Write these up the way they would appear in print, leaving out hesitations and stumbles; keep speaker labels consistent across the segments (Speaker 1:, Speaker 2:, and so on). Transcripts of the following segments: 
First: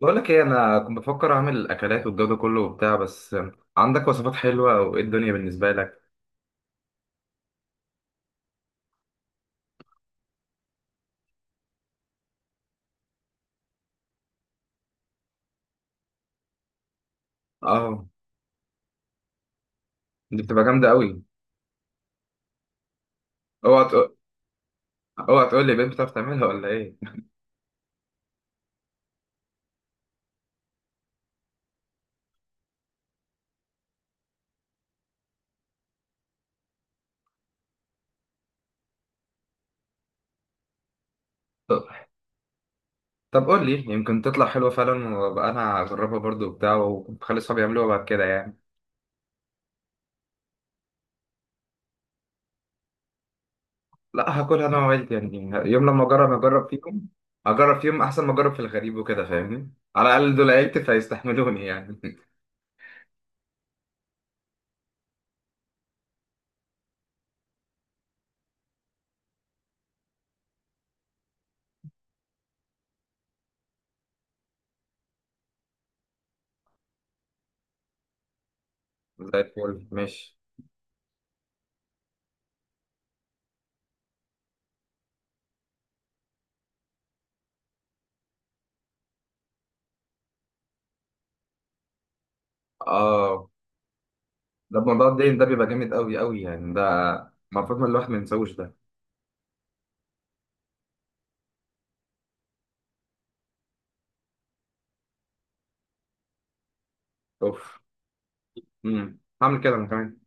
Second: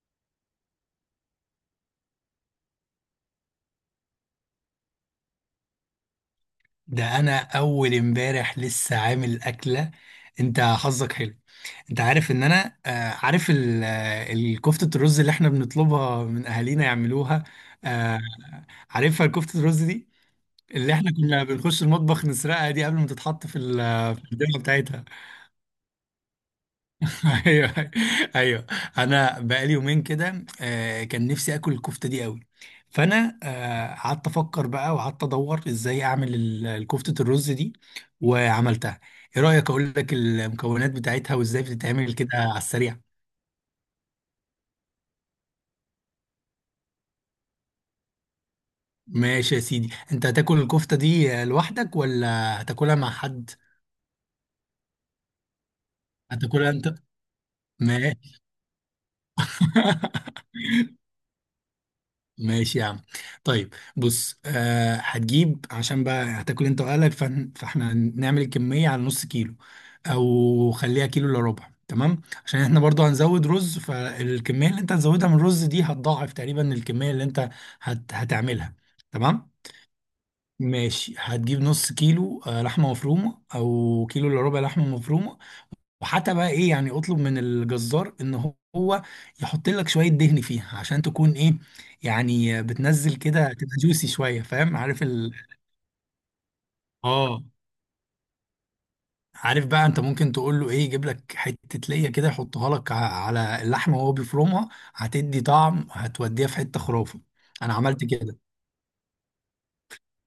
Speaker 1: بقول لك ايه، انا كنت بفكر اعمل الاكلات والجو ده كله وبتاع. بس عندك وصفات حلوه وايه الدنيا بالنسبه لك؟
Speaker 2: ده انا اول امبارح لسه عامل اكله. انت حظك حلو. انت عارف ان انا عارف الكفته الرز اللي احنا بنطلبها من اهالينا يعملوها.
Speaker 1: اه،
Speaker 2: آه، عارفها الكفته الرز دي.
Speaker 1: دي بتبقى جامده
Speaker 2: اللي احنا
Speaker 1: قوي.
Speaker 2: كنا بنخش المطبخ نسرقها دي قبل ما تتحط في ال-
Speaker 1: اوعى
Speaker 2: آه،
Speaker 1: تقول،
Speaker 2: في الدنيا بتاعتها.
Speaker 1: اوعى تقول لي بنت بتعرف تعملها ولا ايه؟
Speaker 2: ايوه، ايوه. انا بقالي يومين كده، كان نفسي اكل الكفته دي قوي. فانا قعدت افكر بقى وقعدت ادور ازاي اعمل الكفته الرز دي، وعملتها. ايه رايك اقول لك المكونات بتاعتها وازاي
Speaker 1: طب،
Speaker 2: بتتعمل كده على السريع؟
Speaker 1: طب قول لي، يمكن تطلع حلوه فعلا وابقى انا اجربها برضو وبتاع، وخلي اصحابي يعملوها بعد كده يعني.
Speaker 2: ماشي يا سيدي، انت هتاكل الكفته دي لوحدك ولا هتاكلها مع حد؟
Speaker 1: لا، هاكلها انا وعيلتي يعني. يوم لما اجرب اجرب
Speaker 2: هتاكلها انت؟
Speaker 1: فيهم، اجرب فيهم احسن ما
Speaker 2: ماشي.
Speaker 1: اجرب في الغريب وكده، فاهمني، على الاقل دول عيلتي فيستحملوني يعني.
Speaker 2: ماشي يا عم. طيب بص، آه هتجيب عشان بقى هتاكل انت واهلك، فاحنا نعمل الكمية على نص كيلو، او خليها كيلو الا ربع. تمام؟ عشان احنا برضو هنزود رز، فالكمية اللي انت هتزودها من الرز دي هتضاعف تقريبا الكمية اللي انت هتعملها.
Speaker 1: زي
Speaker 2: تمام؟
Speaker 1: الفل، ماشي.
Speaker 2: ماشي، هتجيب نص كيلو لحمة مفرومة، او كيلو الا ربع لحمة مفرومة. وحتى بقى ايه، يعني اطلب من الجزار ان هو يحط لك شويه دهن فيها عشان تكون ايه، يعني بتنزل
Speaker 1: اه،
Speaker 2: كده تبقى جوسي شويه، فاهم؟
Speaker 1: ده
Speaker 2: عارف
Speaker 1: موضوع
Speaker 2: ال
Speaker 1: الدين ده بيبقى جامد قوي قوي يعني، ده
Speaker 2: اه.
Speaker 1: المفروض ما الواحد ما ينساوش ده.
Speaker 2: عارف بقى انت ممكن تقول له ايه، يجيب لك حته ليا كده يحطها لك على اللحمه وهو بيفرمها، هتدي طعم، هتوديها في حته خرافه. انا
Speaker 1: اوف.
Speaker 2: عملت كده.
Speaker 1: امم، هعمل كده انا كمان.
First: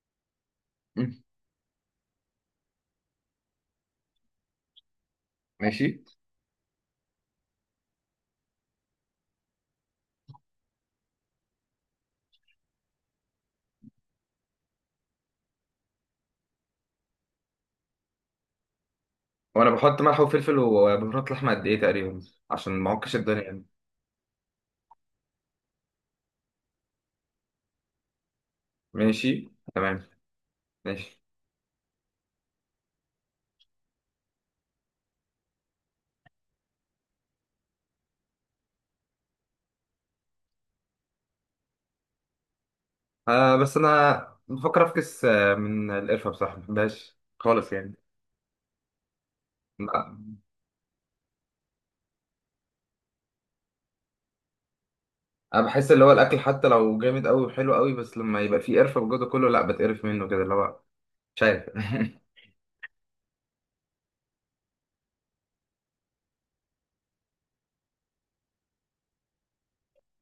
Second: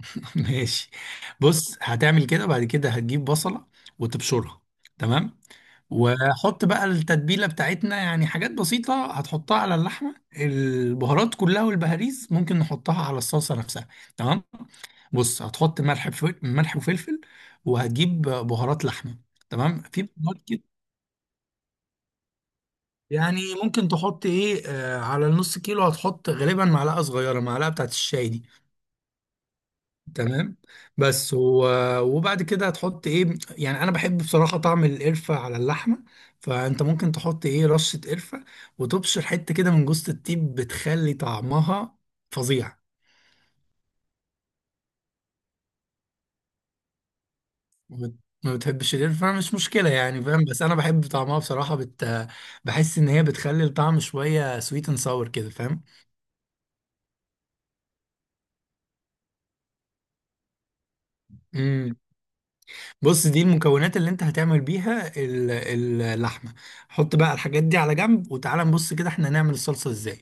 Speaker 2: ماشي.
Speaker 1: مم.
Speaker 2: بص، هتعمل كده. بعد كده هتجيب بصله وتبشرها، تمام.
Speaker 1: ماشي.
Speaker 2: وحط بقى التتبيلة بتاعتنا، يعني حاجات بسيطة هتحطها على اللحمة، البهارات كلها، والبهاريز ممكن نحطها على الصلصة نفسها. تمام. بص، هتحط ملح ملح وفلفل، وهتجيب بهارات لحمة،
Speaker 1: وانا
Speaker 2: تمام؟
Speaker 1: بحط
Speaker 2: في
Speaker 1: ملح
Speaker 2: بهارات
Speaker 1: وفلفل
Speaker 2: كده.
Speaker 1: وبهارات لحمه قد ايه تقريبا عشان ما اعكش الدنيا
Speaker 2: يعني
Speaker 1: يعني؟
Speaker 2: ممكن تحط ايه على النص كيلو؟ هتحط غالبا معلقة صغيرة، معلقة بتاعت الشاي دي.
Speaker 1: ماشي. تمام.
Speaker 2: تمام.
Speaker 1: ماشي.
Speaker 2: بس وبعد كده هتحط ايه، يعني انا بحب بصراحة طعم القرفة على اللحمة. فانت ممكن تحط ايه رشة قرفة، وتبشر حتة كده من جوز الطيب بتخلي طعمها فظيع.
Speaker 1: آه بس انا بفكر افكس من القرفه، بصراحه ما بحبهاش خالص يعني.
Speaker 2: ما بت- ما بتحبش القرفة؟ مش مشكلة يعني،
Speaker 1: لا.
Speaker 2: فاهم. بس انا بحب طعمها بصراحة، بحس ان هي بتخلي الطعم شوية سويت اند ساور كده،
Speaker 1: انا
Speaker 2: فاهم؟
Speaker 1: بحس اللي هو الاكل حتى لو جامد قوي وحلو قوي، بس لما يبقى فيه قرفه وجوده كله لا، بتقرف منه كده، اللي هو مش عارف.
Speaker 2: امم بص، دي المكونات اللي انت هتعمل بيها اللحمة. حط بقى الحاجات دي على جنب، وتعالى نبص كده احنا هنعمل الصلصة ازاي.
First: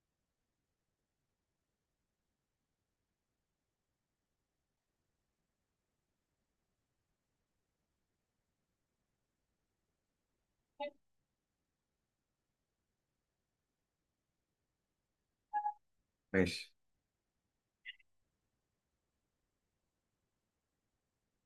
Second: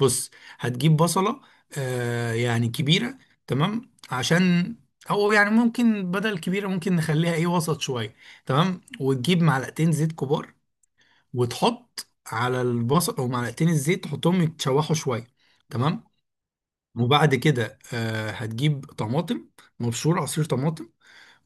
Speaker 2: بص، هتجيب بصلة يعني كبيرة، تمام؟ او يعني ممكن بدل كبيرة، ممكن نخليها ايه وسط شوية. تمام. وتجيب معلقتين زيت كبار وتحط على البصل، او معلقتين الزيت تحطهم يتشوحوا شوية، تمام.
Speaker 1: ماشي.
Speaker 2: وبعد كده هتجيب طماطم مبشور، عصير طماطم،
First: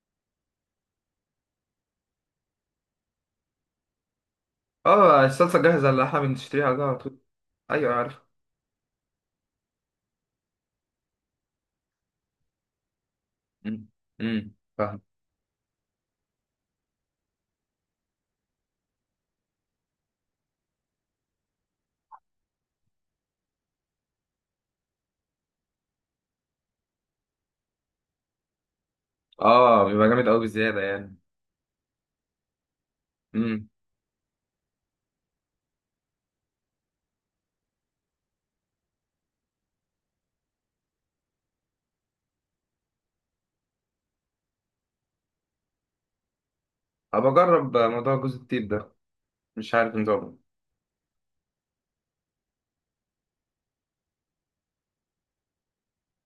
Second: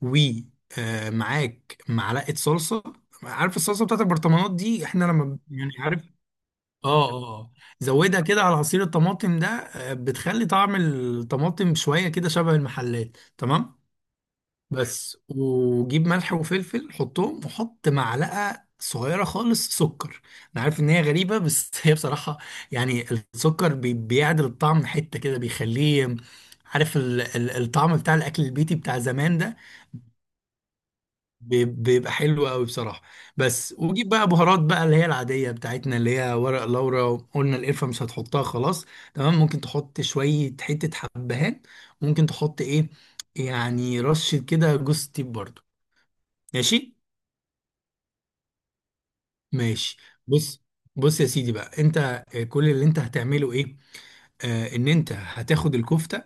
Speaker 2: ومعاك معلقة صلصة. عارف الصلصة بتاعت البرطمانات دي احنا
Speaker 1: اه،
Speaker 2: لما
Speaker 1: الصلصة
Speaker 2: يعني،
Speaker 1: جاهزة
Speaker 2: عارف؟
Speaker 1: اللي احنا بنشتريها ده على
Speaker 2: اه، اه،
Speaker 1: طول.
Speaker 2: آه.
Speaker 1: ايوه، عارف.
Speaker 2: زودها كده على عصير الطماطم ده، بتخلي طعم الطماطم شوية كده شبه المحلات. تمام.
Speaker 1: امم. امم، فاهم.
Speaker 2: بس وجيب ملح وفلفل حطهم، وحط معلقة صغيرة خالص سكر. انا عارف ان هي غريبة، بس هي بصراحة يعني السكر بيعدل الطعم حتة كده، بيخليه عارف الطعم بتاع الاكل البيتي بتاع زمان ده.
Speaker 1: اه، بيبقى جامد قوي بزيادة يعني.
Speaker 2: بيبقى حلو قوي بصراحه.
Speaker 1: امم.
Speaker 2: بس وجيب بقى بهارات بقى اللي هي العاديه بتاعتنا، اللي هي ورق لورا. قلنا القرفه مش هتحطها، خلاص، تمام. ممكن تحط شويه حته حبهان، ممكن تحط ايه يعني رشه كده جوز الطيب برضو. ماشي.
Speaker 1: ابقى اجرب موضوع جوز الطيب ده، مش عارف
Speaker 2: ماشي،
Speaker 1: نظامه.
Speaker 2: بص، بص يا سيدي بقى انت، كل اللي انت هتعمله ايه، ان انت هتاخد الكفته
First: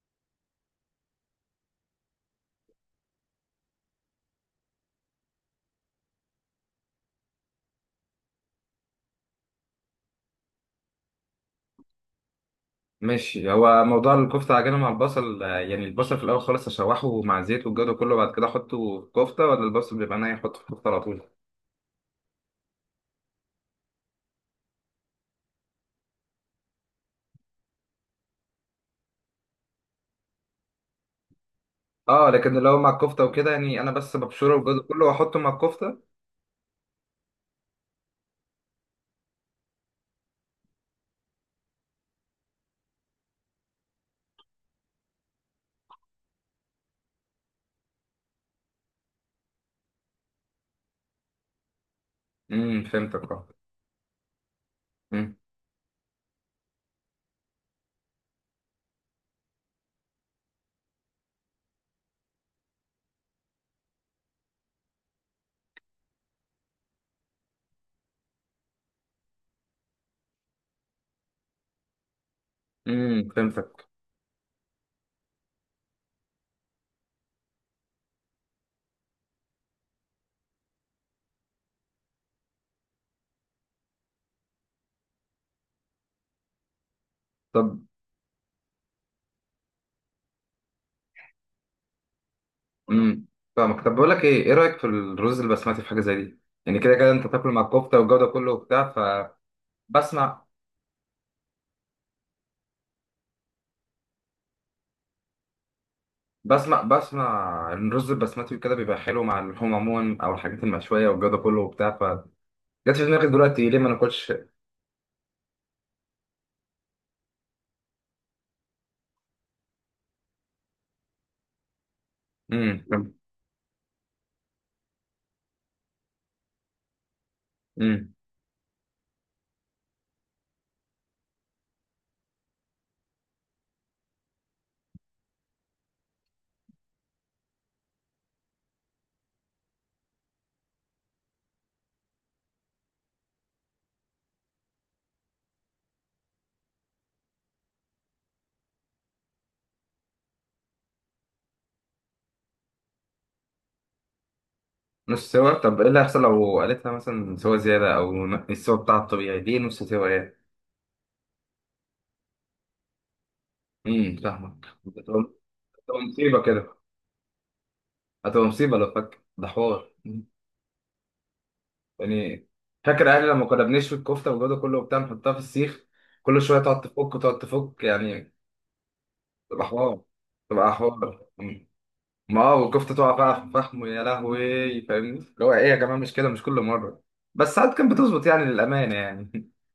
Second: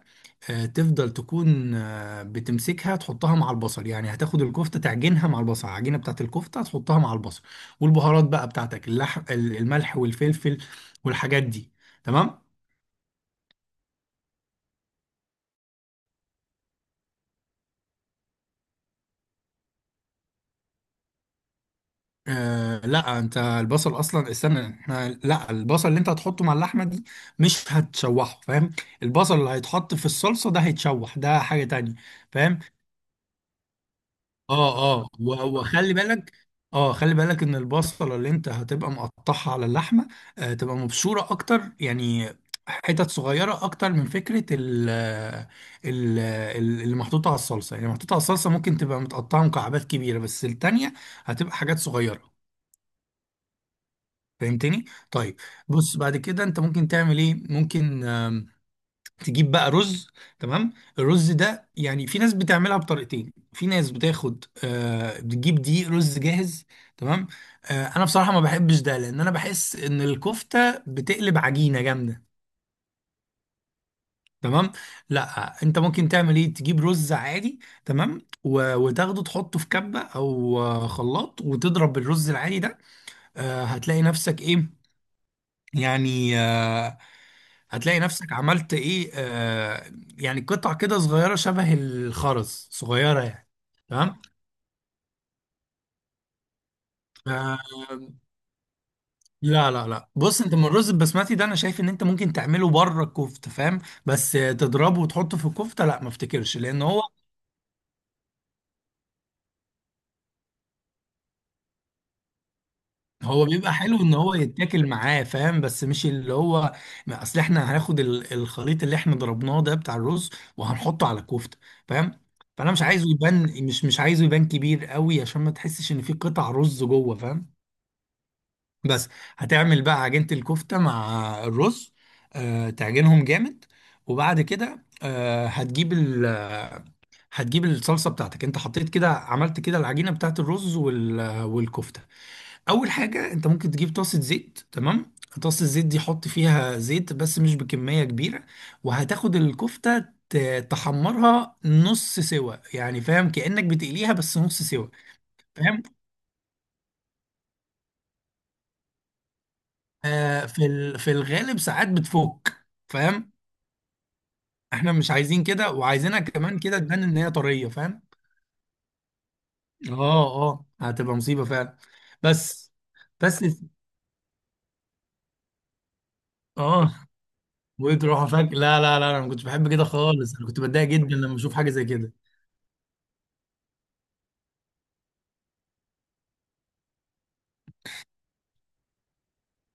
Speaker 2: تفضل تكون بتمسكها تحطها مع البصل. يعني هتاخد الكفتة تعجنها مع البصل، العجينة بتاعت الكفتة هتحطها مع البصل، والبهارات بقى بتاعتك، الملح والفلفل والحاجات دي، تمام.
Speaker 1: ماشي. هو موضوع الكفتة عجينة مع البصل يعني البصل في الاول خالص اشوحه مع زيت والجو ده كله بعد كده احطه في الكفتة، ولا البصل بيبقى ناي احطه في الكفتة على طول؟
Speaker 2: لا، انت البصل اصلا، استنى، احنا، لا، البصل اللي انت هتحطه مع اللحمة دي مش هتشوحه، فاهم؟ البصل اللي هيتحط في الصلصة ده هيتشوح، ده حاجة تانية،
Speaker 1: اه، لكن
Speaker 2: فاهم؟
Speaker 1: لو مع الكفتة وكده يعني، انا بس ببشره والجو
Speaker 2: اه،
Speaker 1: ده كله
Speaker 2: اه،
Speaker 1: واحطه مع
Speaker 2: وخلي
Speaker 1: الكفتة.
Speaker 2: بالك. اه، خلي بالك ان البصله اللي انت هتبقى مقطعها على اللحمه، تبقى مبشوره اكتر يعني، حتت صغيره اكتر. من فكره ال اللي محطوطه على الصلصه، يعني محطوطه على الصلصه ممكن تبقى متقطعه مكعبات كبيره، بس التانيه هتبقى حاجات صغيره.
Speaker 1: امم، فهمتك. اه.
Speaker 2: فهمتني؟
Speaker 1: امم.
Speaker 2: طيب، بص بعد كده انت ممكن تعمل ايه، ممكن تجيب بقى رز، تمام. الرز ده يعني في ناس بتعملها بطريقتين، في ناس بتاخد بتجيب دقيق رز جاهز، تمام. انا بصراحة ما بحبش ده، لان انا بحس ان الكفتة بتقلب عجينة جامدة،
Speaker 1: امم، فهمتك.
Speaker 2: تمام. لا، انت ممكن تعمل ايه، تجيب رز عادي، تمام. وتاخده تحطه في كبة او خلاط وتضرب الرز العادي ده. هتلاقي نفسك ايه، يعني
Speaker 1: طب.
Speaker 2: هتلاقي نفسك عملت ايه، يعني قطع كده صغيرة شبه الخرز، صغيرة
Speaker 1: امم،
Speaker 2: يعني،
Speaker 1: فاهمك. طب بقول
Speaker 2: تمام.
Speaker 1: لك ايه، ايه رايك في الرز البسمتي في حاجه زي دي؟ يعني كده كده انت تاكل
Speaker 2: آه
Speaker 1: مع الكفته والجو ده كله وبتاع.
Speaker 2: لا لا لا، بص،
Speaker 1: فبسمع
Speaker 2: انت من الرز البسمتي ده انا شايف ان انت ممكن تعمله بره الكفتة، فاهم؟ بس تضربه وتحطه في الكفتة، لا، ما افتكرش،
Speaker 1: بسمع
Speaker 2: لان هو،
Speaker 1: بسمع ان الرز البسمتي كده بيبقى حلو مع اللحوم عموما او الحاجات المشويه والجو ده كله وبتاع، فجت في دماغي
Speaker 2: هو
Speaker 1: دلوقتي،
Speaker 2: بيبقى
Speaker 1: ليه ما
Speaker 2: حلو ان
Speaker 1: ناكلش.
Speaker 2: هو يتاكل معاه، فاهم؟ بس مش اللي هو، ما اصل احنا هناخد الخليط اللي احنا ضربناه ده بتاع الرز، وهنحطه على الكفتة، فاهم؟ فانا مش عايزه
Speaker 1: امم.
Speaker 2: يبان، مش عايزه يبان كبير قوي، عشان ما تحسش ان في قطع رز جوه، فاهم؟
Speaker 1: امم.
Speaker 2: بس. هتعمل بقى عجينة الكفتة مع الرز، تعجنهم جامد. وبعد كده، آه، هتجيب ال آه، هتجيب الصلصة بتاعتك. انت حطيت كده، عملت كده العجينة بتاعت الرز والكفتة. اول حاجة انت ممكن تجيب طاسة زيت، تمام. طاسة الزيت دي حط فيها زيت بس مش بكمية كبيرة. وهتاخد الكفتة تحمرها نص سوا، يعني فاهم كأنك بتقليها، بس نص سوا،
Speaker 1: نص سوا؟ طب
Speaker 2: فاهم؟
Speaker 1: ايه اللي هيحصل لو قالتها مثلا سوا زياده، او السوا بتاعها الطبيعي دي نص سوا ايه؟
Speaker 2: في الغالب ساعات بتفك، فاهم؟
Speaker 1: امم، فاهمك.
Speaker 2: احنا
Speaker 1: هتبقى
Speaker 2: مش عايزين كده،
Speaker 1: هتبقى
Speaker 2: وعايزينها
Speaker 1: مصيبه
Speaker 2: كمان
Speaker 1: كده.
Speaker 2: كده تبان ان هي طريه، فاهم؟
Speaker 1: هتبقى مصيبه لو فك، ده حوار
Speaker 2: اه، اه، هتبقى مصيبه فعلا،
Speaker 1: يعني.
Speaker 2: بس.
Speaker 1: فاكر اهلي
Speaker 2: بس،
Speaker 1: لما كنا بنشوي الكفته والجو ده كله وبتاع نحطها في السيخ، كل شويه تقعد
Speaker 2: اه.
Speaker 1: تفك وتقعد تفك
Speaker 2: وتروحوا
Speaker 1: يعني.
Speaker 2: فاك؟ لا لا لا، انا ما كنتش
Speaker 1: تبقى
Speaker 2: بحب كده
Speaker 1: حوار،
Speaker 2: خالص، انا كنت
Speaker 1: تبقى
Speaker 2: بتضايق جدا
Speaker 1: حوار
Speaker 2: لما اشوف
Speaker 1: م.
Speaker 2: حاجه زي كده.
Speaker 1: ما هو الكفته تقع بقى في الفحم يا لهوي، فاهمني، اللي هو ايه يا جماعه، مش كده، مش كل مره، بس ساعات كانت بتظبط يعني، للامانه يعني.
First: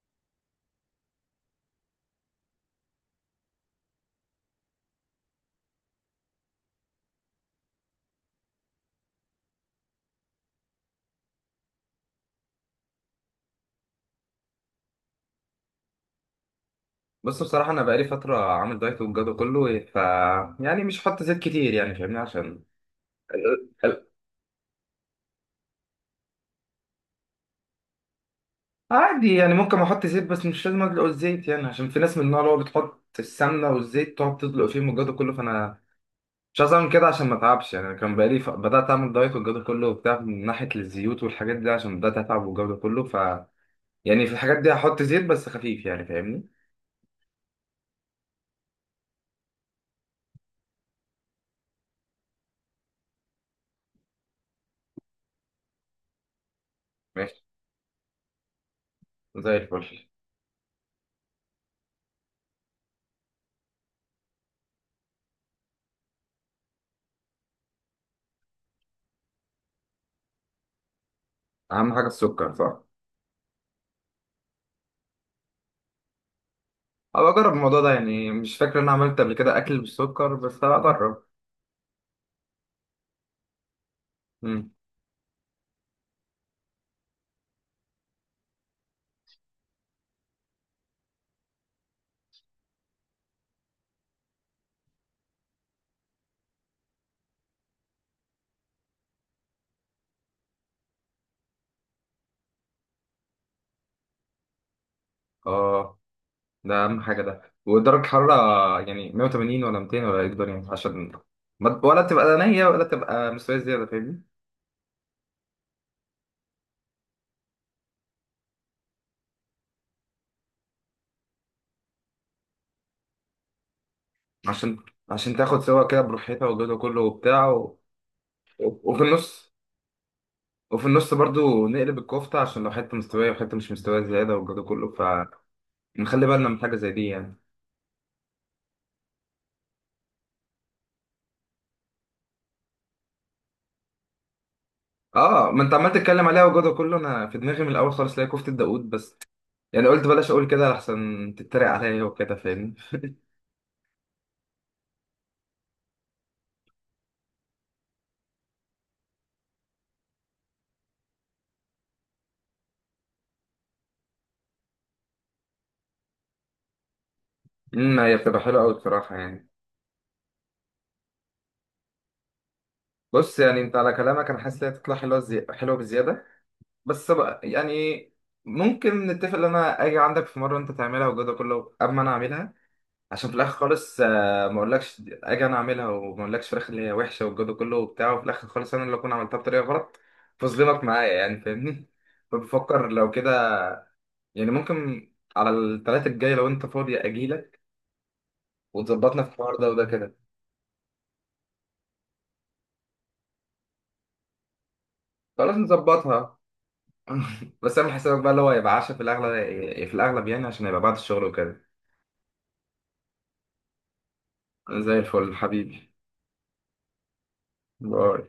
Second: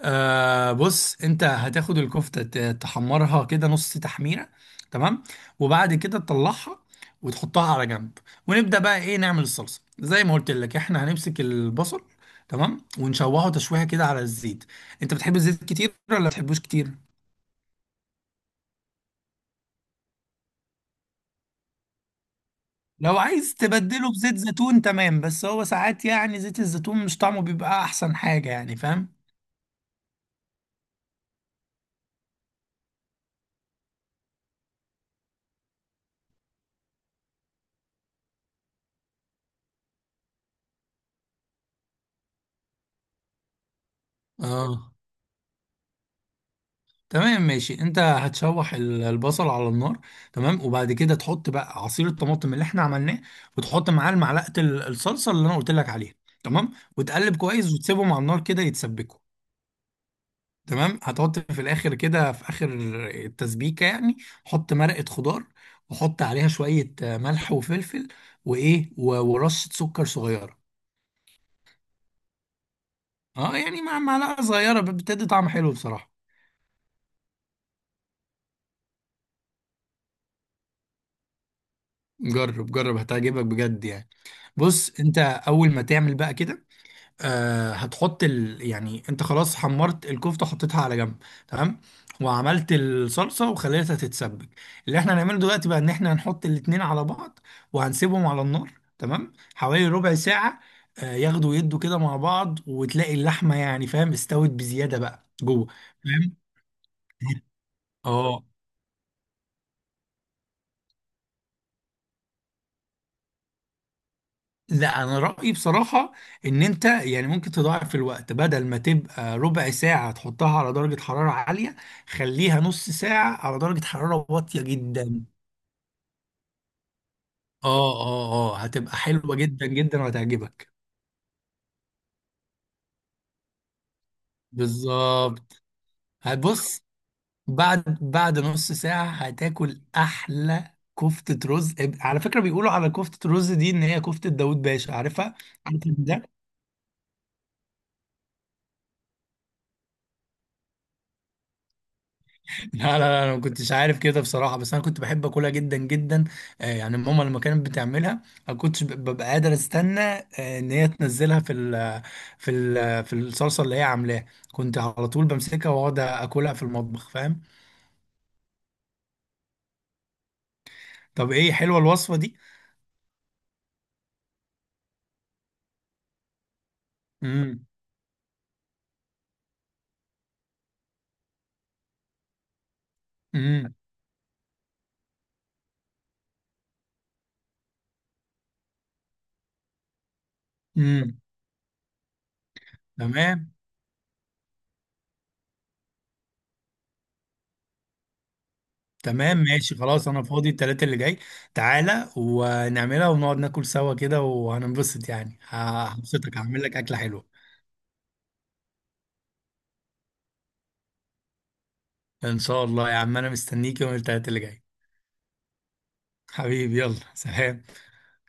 Speaker 2: بص، انت هتاخد الكفته تحمرها كده نص تحميره، تمام. وبعد كده تطلعها وتحطها على جنب. ونبدا بقى ايه، نعمل الصلصه زي ما قلت لك، احنا هنمسك البصل، تمام. ونشوحه تشويحه كده على الزيت. انت بتحب الزيت كتير ولا ما بتحبوش كتير؟
Speaker 1: بص، بصراحه انا بقالي فتره عامل دايت والجو ده كله، ف يعني مش هحط زيت كتير يعني، فاهمني، عشان
Speaker 2: لو عايز
Speaker 1: ال- ال-
Speaker 2: تبدله بزيت زيتون، تمام، بس هو ساعات يعني زيت الزيتون مش طعمه بيبقى احسن حاجة، يعني فاهم.
Speaker 1: عادي يعني، ممكن احط زيت بس مش لازم ادلق الزيت يعني، عشان في ناس من النوع اللي هو بتحط السمنه والزيت تقعد تدلق فيهم والجو ده كله، فانا مش عايز اعمل كده عشان ما اتعبش يعني. انا كان بقالي بدات اعمل دايت والجو ده كله وبتاع من ناحيه الزيوت والحاجات دي، عشان بدات اتعب والجو ده كله، ف يعني في الحاجات دي
Speaker 2: اه،
Speaker 1: هحط زيت بس خفيف يعني، فاهمني.
Speaker 2: تمام، ماشي. انت هتشوح البصل على النار، تمام. وبعد كده تحط بقى عصير الطماطم اللي احنا عملناه، وتحط معاه معلقه الصلصه اللي انا قلت لك عليها، تمام. وتقلب
Speaker 1: ماشي،
Speaker 2: كويس وتسيبهم على النار كده يتسبكوا،
Speaker 1: زي الفل.
Speaker 2: تمام. هتحط في الاخر كده، في اخر التسبيكه يعني، حط مرقه خضار، وحط عليها شويه ملح وفلفل، وايه، ورشه سكر صغيره.
Speaker 1: اهم حاجه السكر، صح؟
Speaker 2: اه، يعني مع معلقه صغيره، بتدي طعم حلو بصراحه.
Speaker 1: ابقى اجرب الموضوع ده يعني، مش فاكر ان انا عملت قبل كده اكل بالسكر، بس هبقى اجرب.
Speaker 2: جرب، جرب، هتعجبك بجد يعني.
Speaker 1: امم.
Speaker 2: بص، انت اول ما تعمل بقى كده، يعني انت خلاص حمرت الكفته، حطيتها على جنب، تمام، وعملت الصلصه وخليتها تتسبك. اللي احنا هنعمله دلوقتي بقى ان احنا هنحط الاتنين على بعض وهنسيبهم على النار، تمام، حوالي ربع ساعه. ياخدوا يدوا كده مع بعض، وتلاقي اللحمه يعني فاهم استوت بزياده بقى جوه،
Speaker 1: اه،
Speaker 2: فاهم؟
Speaker 1: ده اهم حاجه ده، ودرجه
Speaker 2: اه.
Speaker 1: حراره يعني 180 ولا 200 ولا ايه الدنيا، عشان ولا تبقى نيه ولا تبقى مستويه زياده، فاهمني؟
Speaker 2: لا، انا رايي بصراحه ان انت يعني ممكن تضاعف الوقت، بدل ما تبقى ربع ساعه تحطها على درجه حراره عاليه، خليها نص ساعه على درجه حراره واطيه
Speaker 1: عشان
Speaker 2: جدا.
Speaker 1: عشان تاخد سوا كده براحتها والجو ده كله وبتاع.
Speaker 2: اه، اه، اه، هتبقى
Speaker 1: وفي
Speaker 2: حلوه
Speaker 1: النص
Speaker 2: جدا جدا وهتعجبك.
Speaker 1: وفي النص برضو نقلب الكفتة، عشان لو حتة مستوية وحتة مش مستوية زيادة والجو ده كله،
Speaker 2: بالظبط.
Speaker 1: فنخلي بالنا من حاجة
Speaker 2: هتبص،
Speaker 1: زي دي يعني.
Speaker 2: بعد نص ساعه هتاكل احلى كفته رز. على فكره، بيقولوا على كفته رز دي ان هي كفته داوود باشا، عارفها؟
Speaker 1: اه، ما انت
Speaker 2: عارف.
Speaker 1: عمال تتكلم عليها والجو ده كله، انا في دماغي من الاول خالص لاقي كفتة داوود، بس يعني قلت بلاش اقول كده لحسن تتريق عليا وكده، فاهمني.
Speaker 2: لا لا لا، انا ما كنتش عارف كده بصراحه، بس انا كنت بحب اكلها جدا جدا. يعني ماما لما كانت بتعملها ما كنتش ببقى قادر استنى، ان هي تنزلها في الصلصه اللي هي عاملاها. كنت على طول بمسكها واقعد اكلها في المطبخ، فاهم؟
Speaker 1: امم، هي بتبقى حلوة قوي بصراحة يعني.
Speaker 2: طب ايه، حلوه الوصفه دي؟
Speaker 1: بص يعني، انت على كلامك انا حاسس انها تطلع حلوة، حلوة بزيادة، بس بقى
Speaker 2: امم،
Speaker 1: يعني ممكن نتفق ان انا اجي عندك في مرة انت تعملها والجو ده كله قبل ما انا اعملها، عشان في الاخر
Speaker 2: امم،
Speaker 1: خالص ما اقولكش اجي انا اعملها وما اقولكش في الاخر اللي هي وحشه والجو ده كله وبتاع، وفي الاخر خالص انا اللي اكون عملتها بطريقه غلط، فظلمك معايا
Speaker 2: امم،
Speaker 1: يعني، فاهمني. فبفكر لو كده
Speaker 2: تمام.
Speaker 1: يعني، ممكن على الثلاثة الجاي لو انت فاضي اجيلك وتظبطنا في
Speaker 2: تمام،
Speaker 1: الحوار ده
Speaker 2: ماشي،
Speaker 1: وده
Speaker 2: خلاص،
Speaker 1: كده.
Speaker 2: انا فاضي التلاتة اللي جاي. تعالى ونعملها ونقعد ناكل سوا كده وهننبسط، يعني
Speaker 1: خلاص،
Speaker 2: هبسطك،
Speaker 1: نظبطها.
Speaker 2: هعمل لك اكله حلوه.
Speaker 1: بس اعمل حسابك بقى، اللي هو يبقى عشاء في الاغلب، في الاغلب يعني، عشان هيبقى بعد الشغل وكده.
Speaker 2: ان شاء الله يا عم، انا مستنيك يوم التلاتة اللي جاي.
Speaker 1: زي الفل حبيبي.
Speaker 2: حبيبي، يلا سلام.
Speaker 1: باي.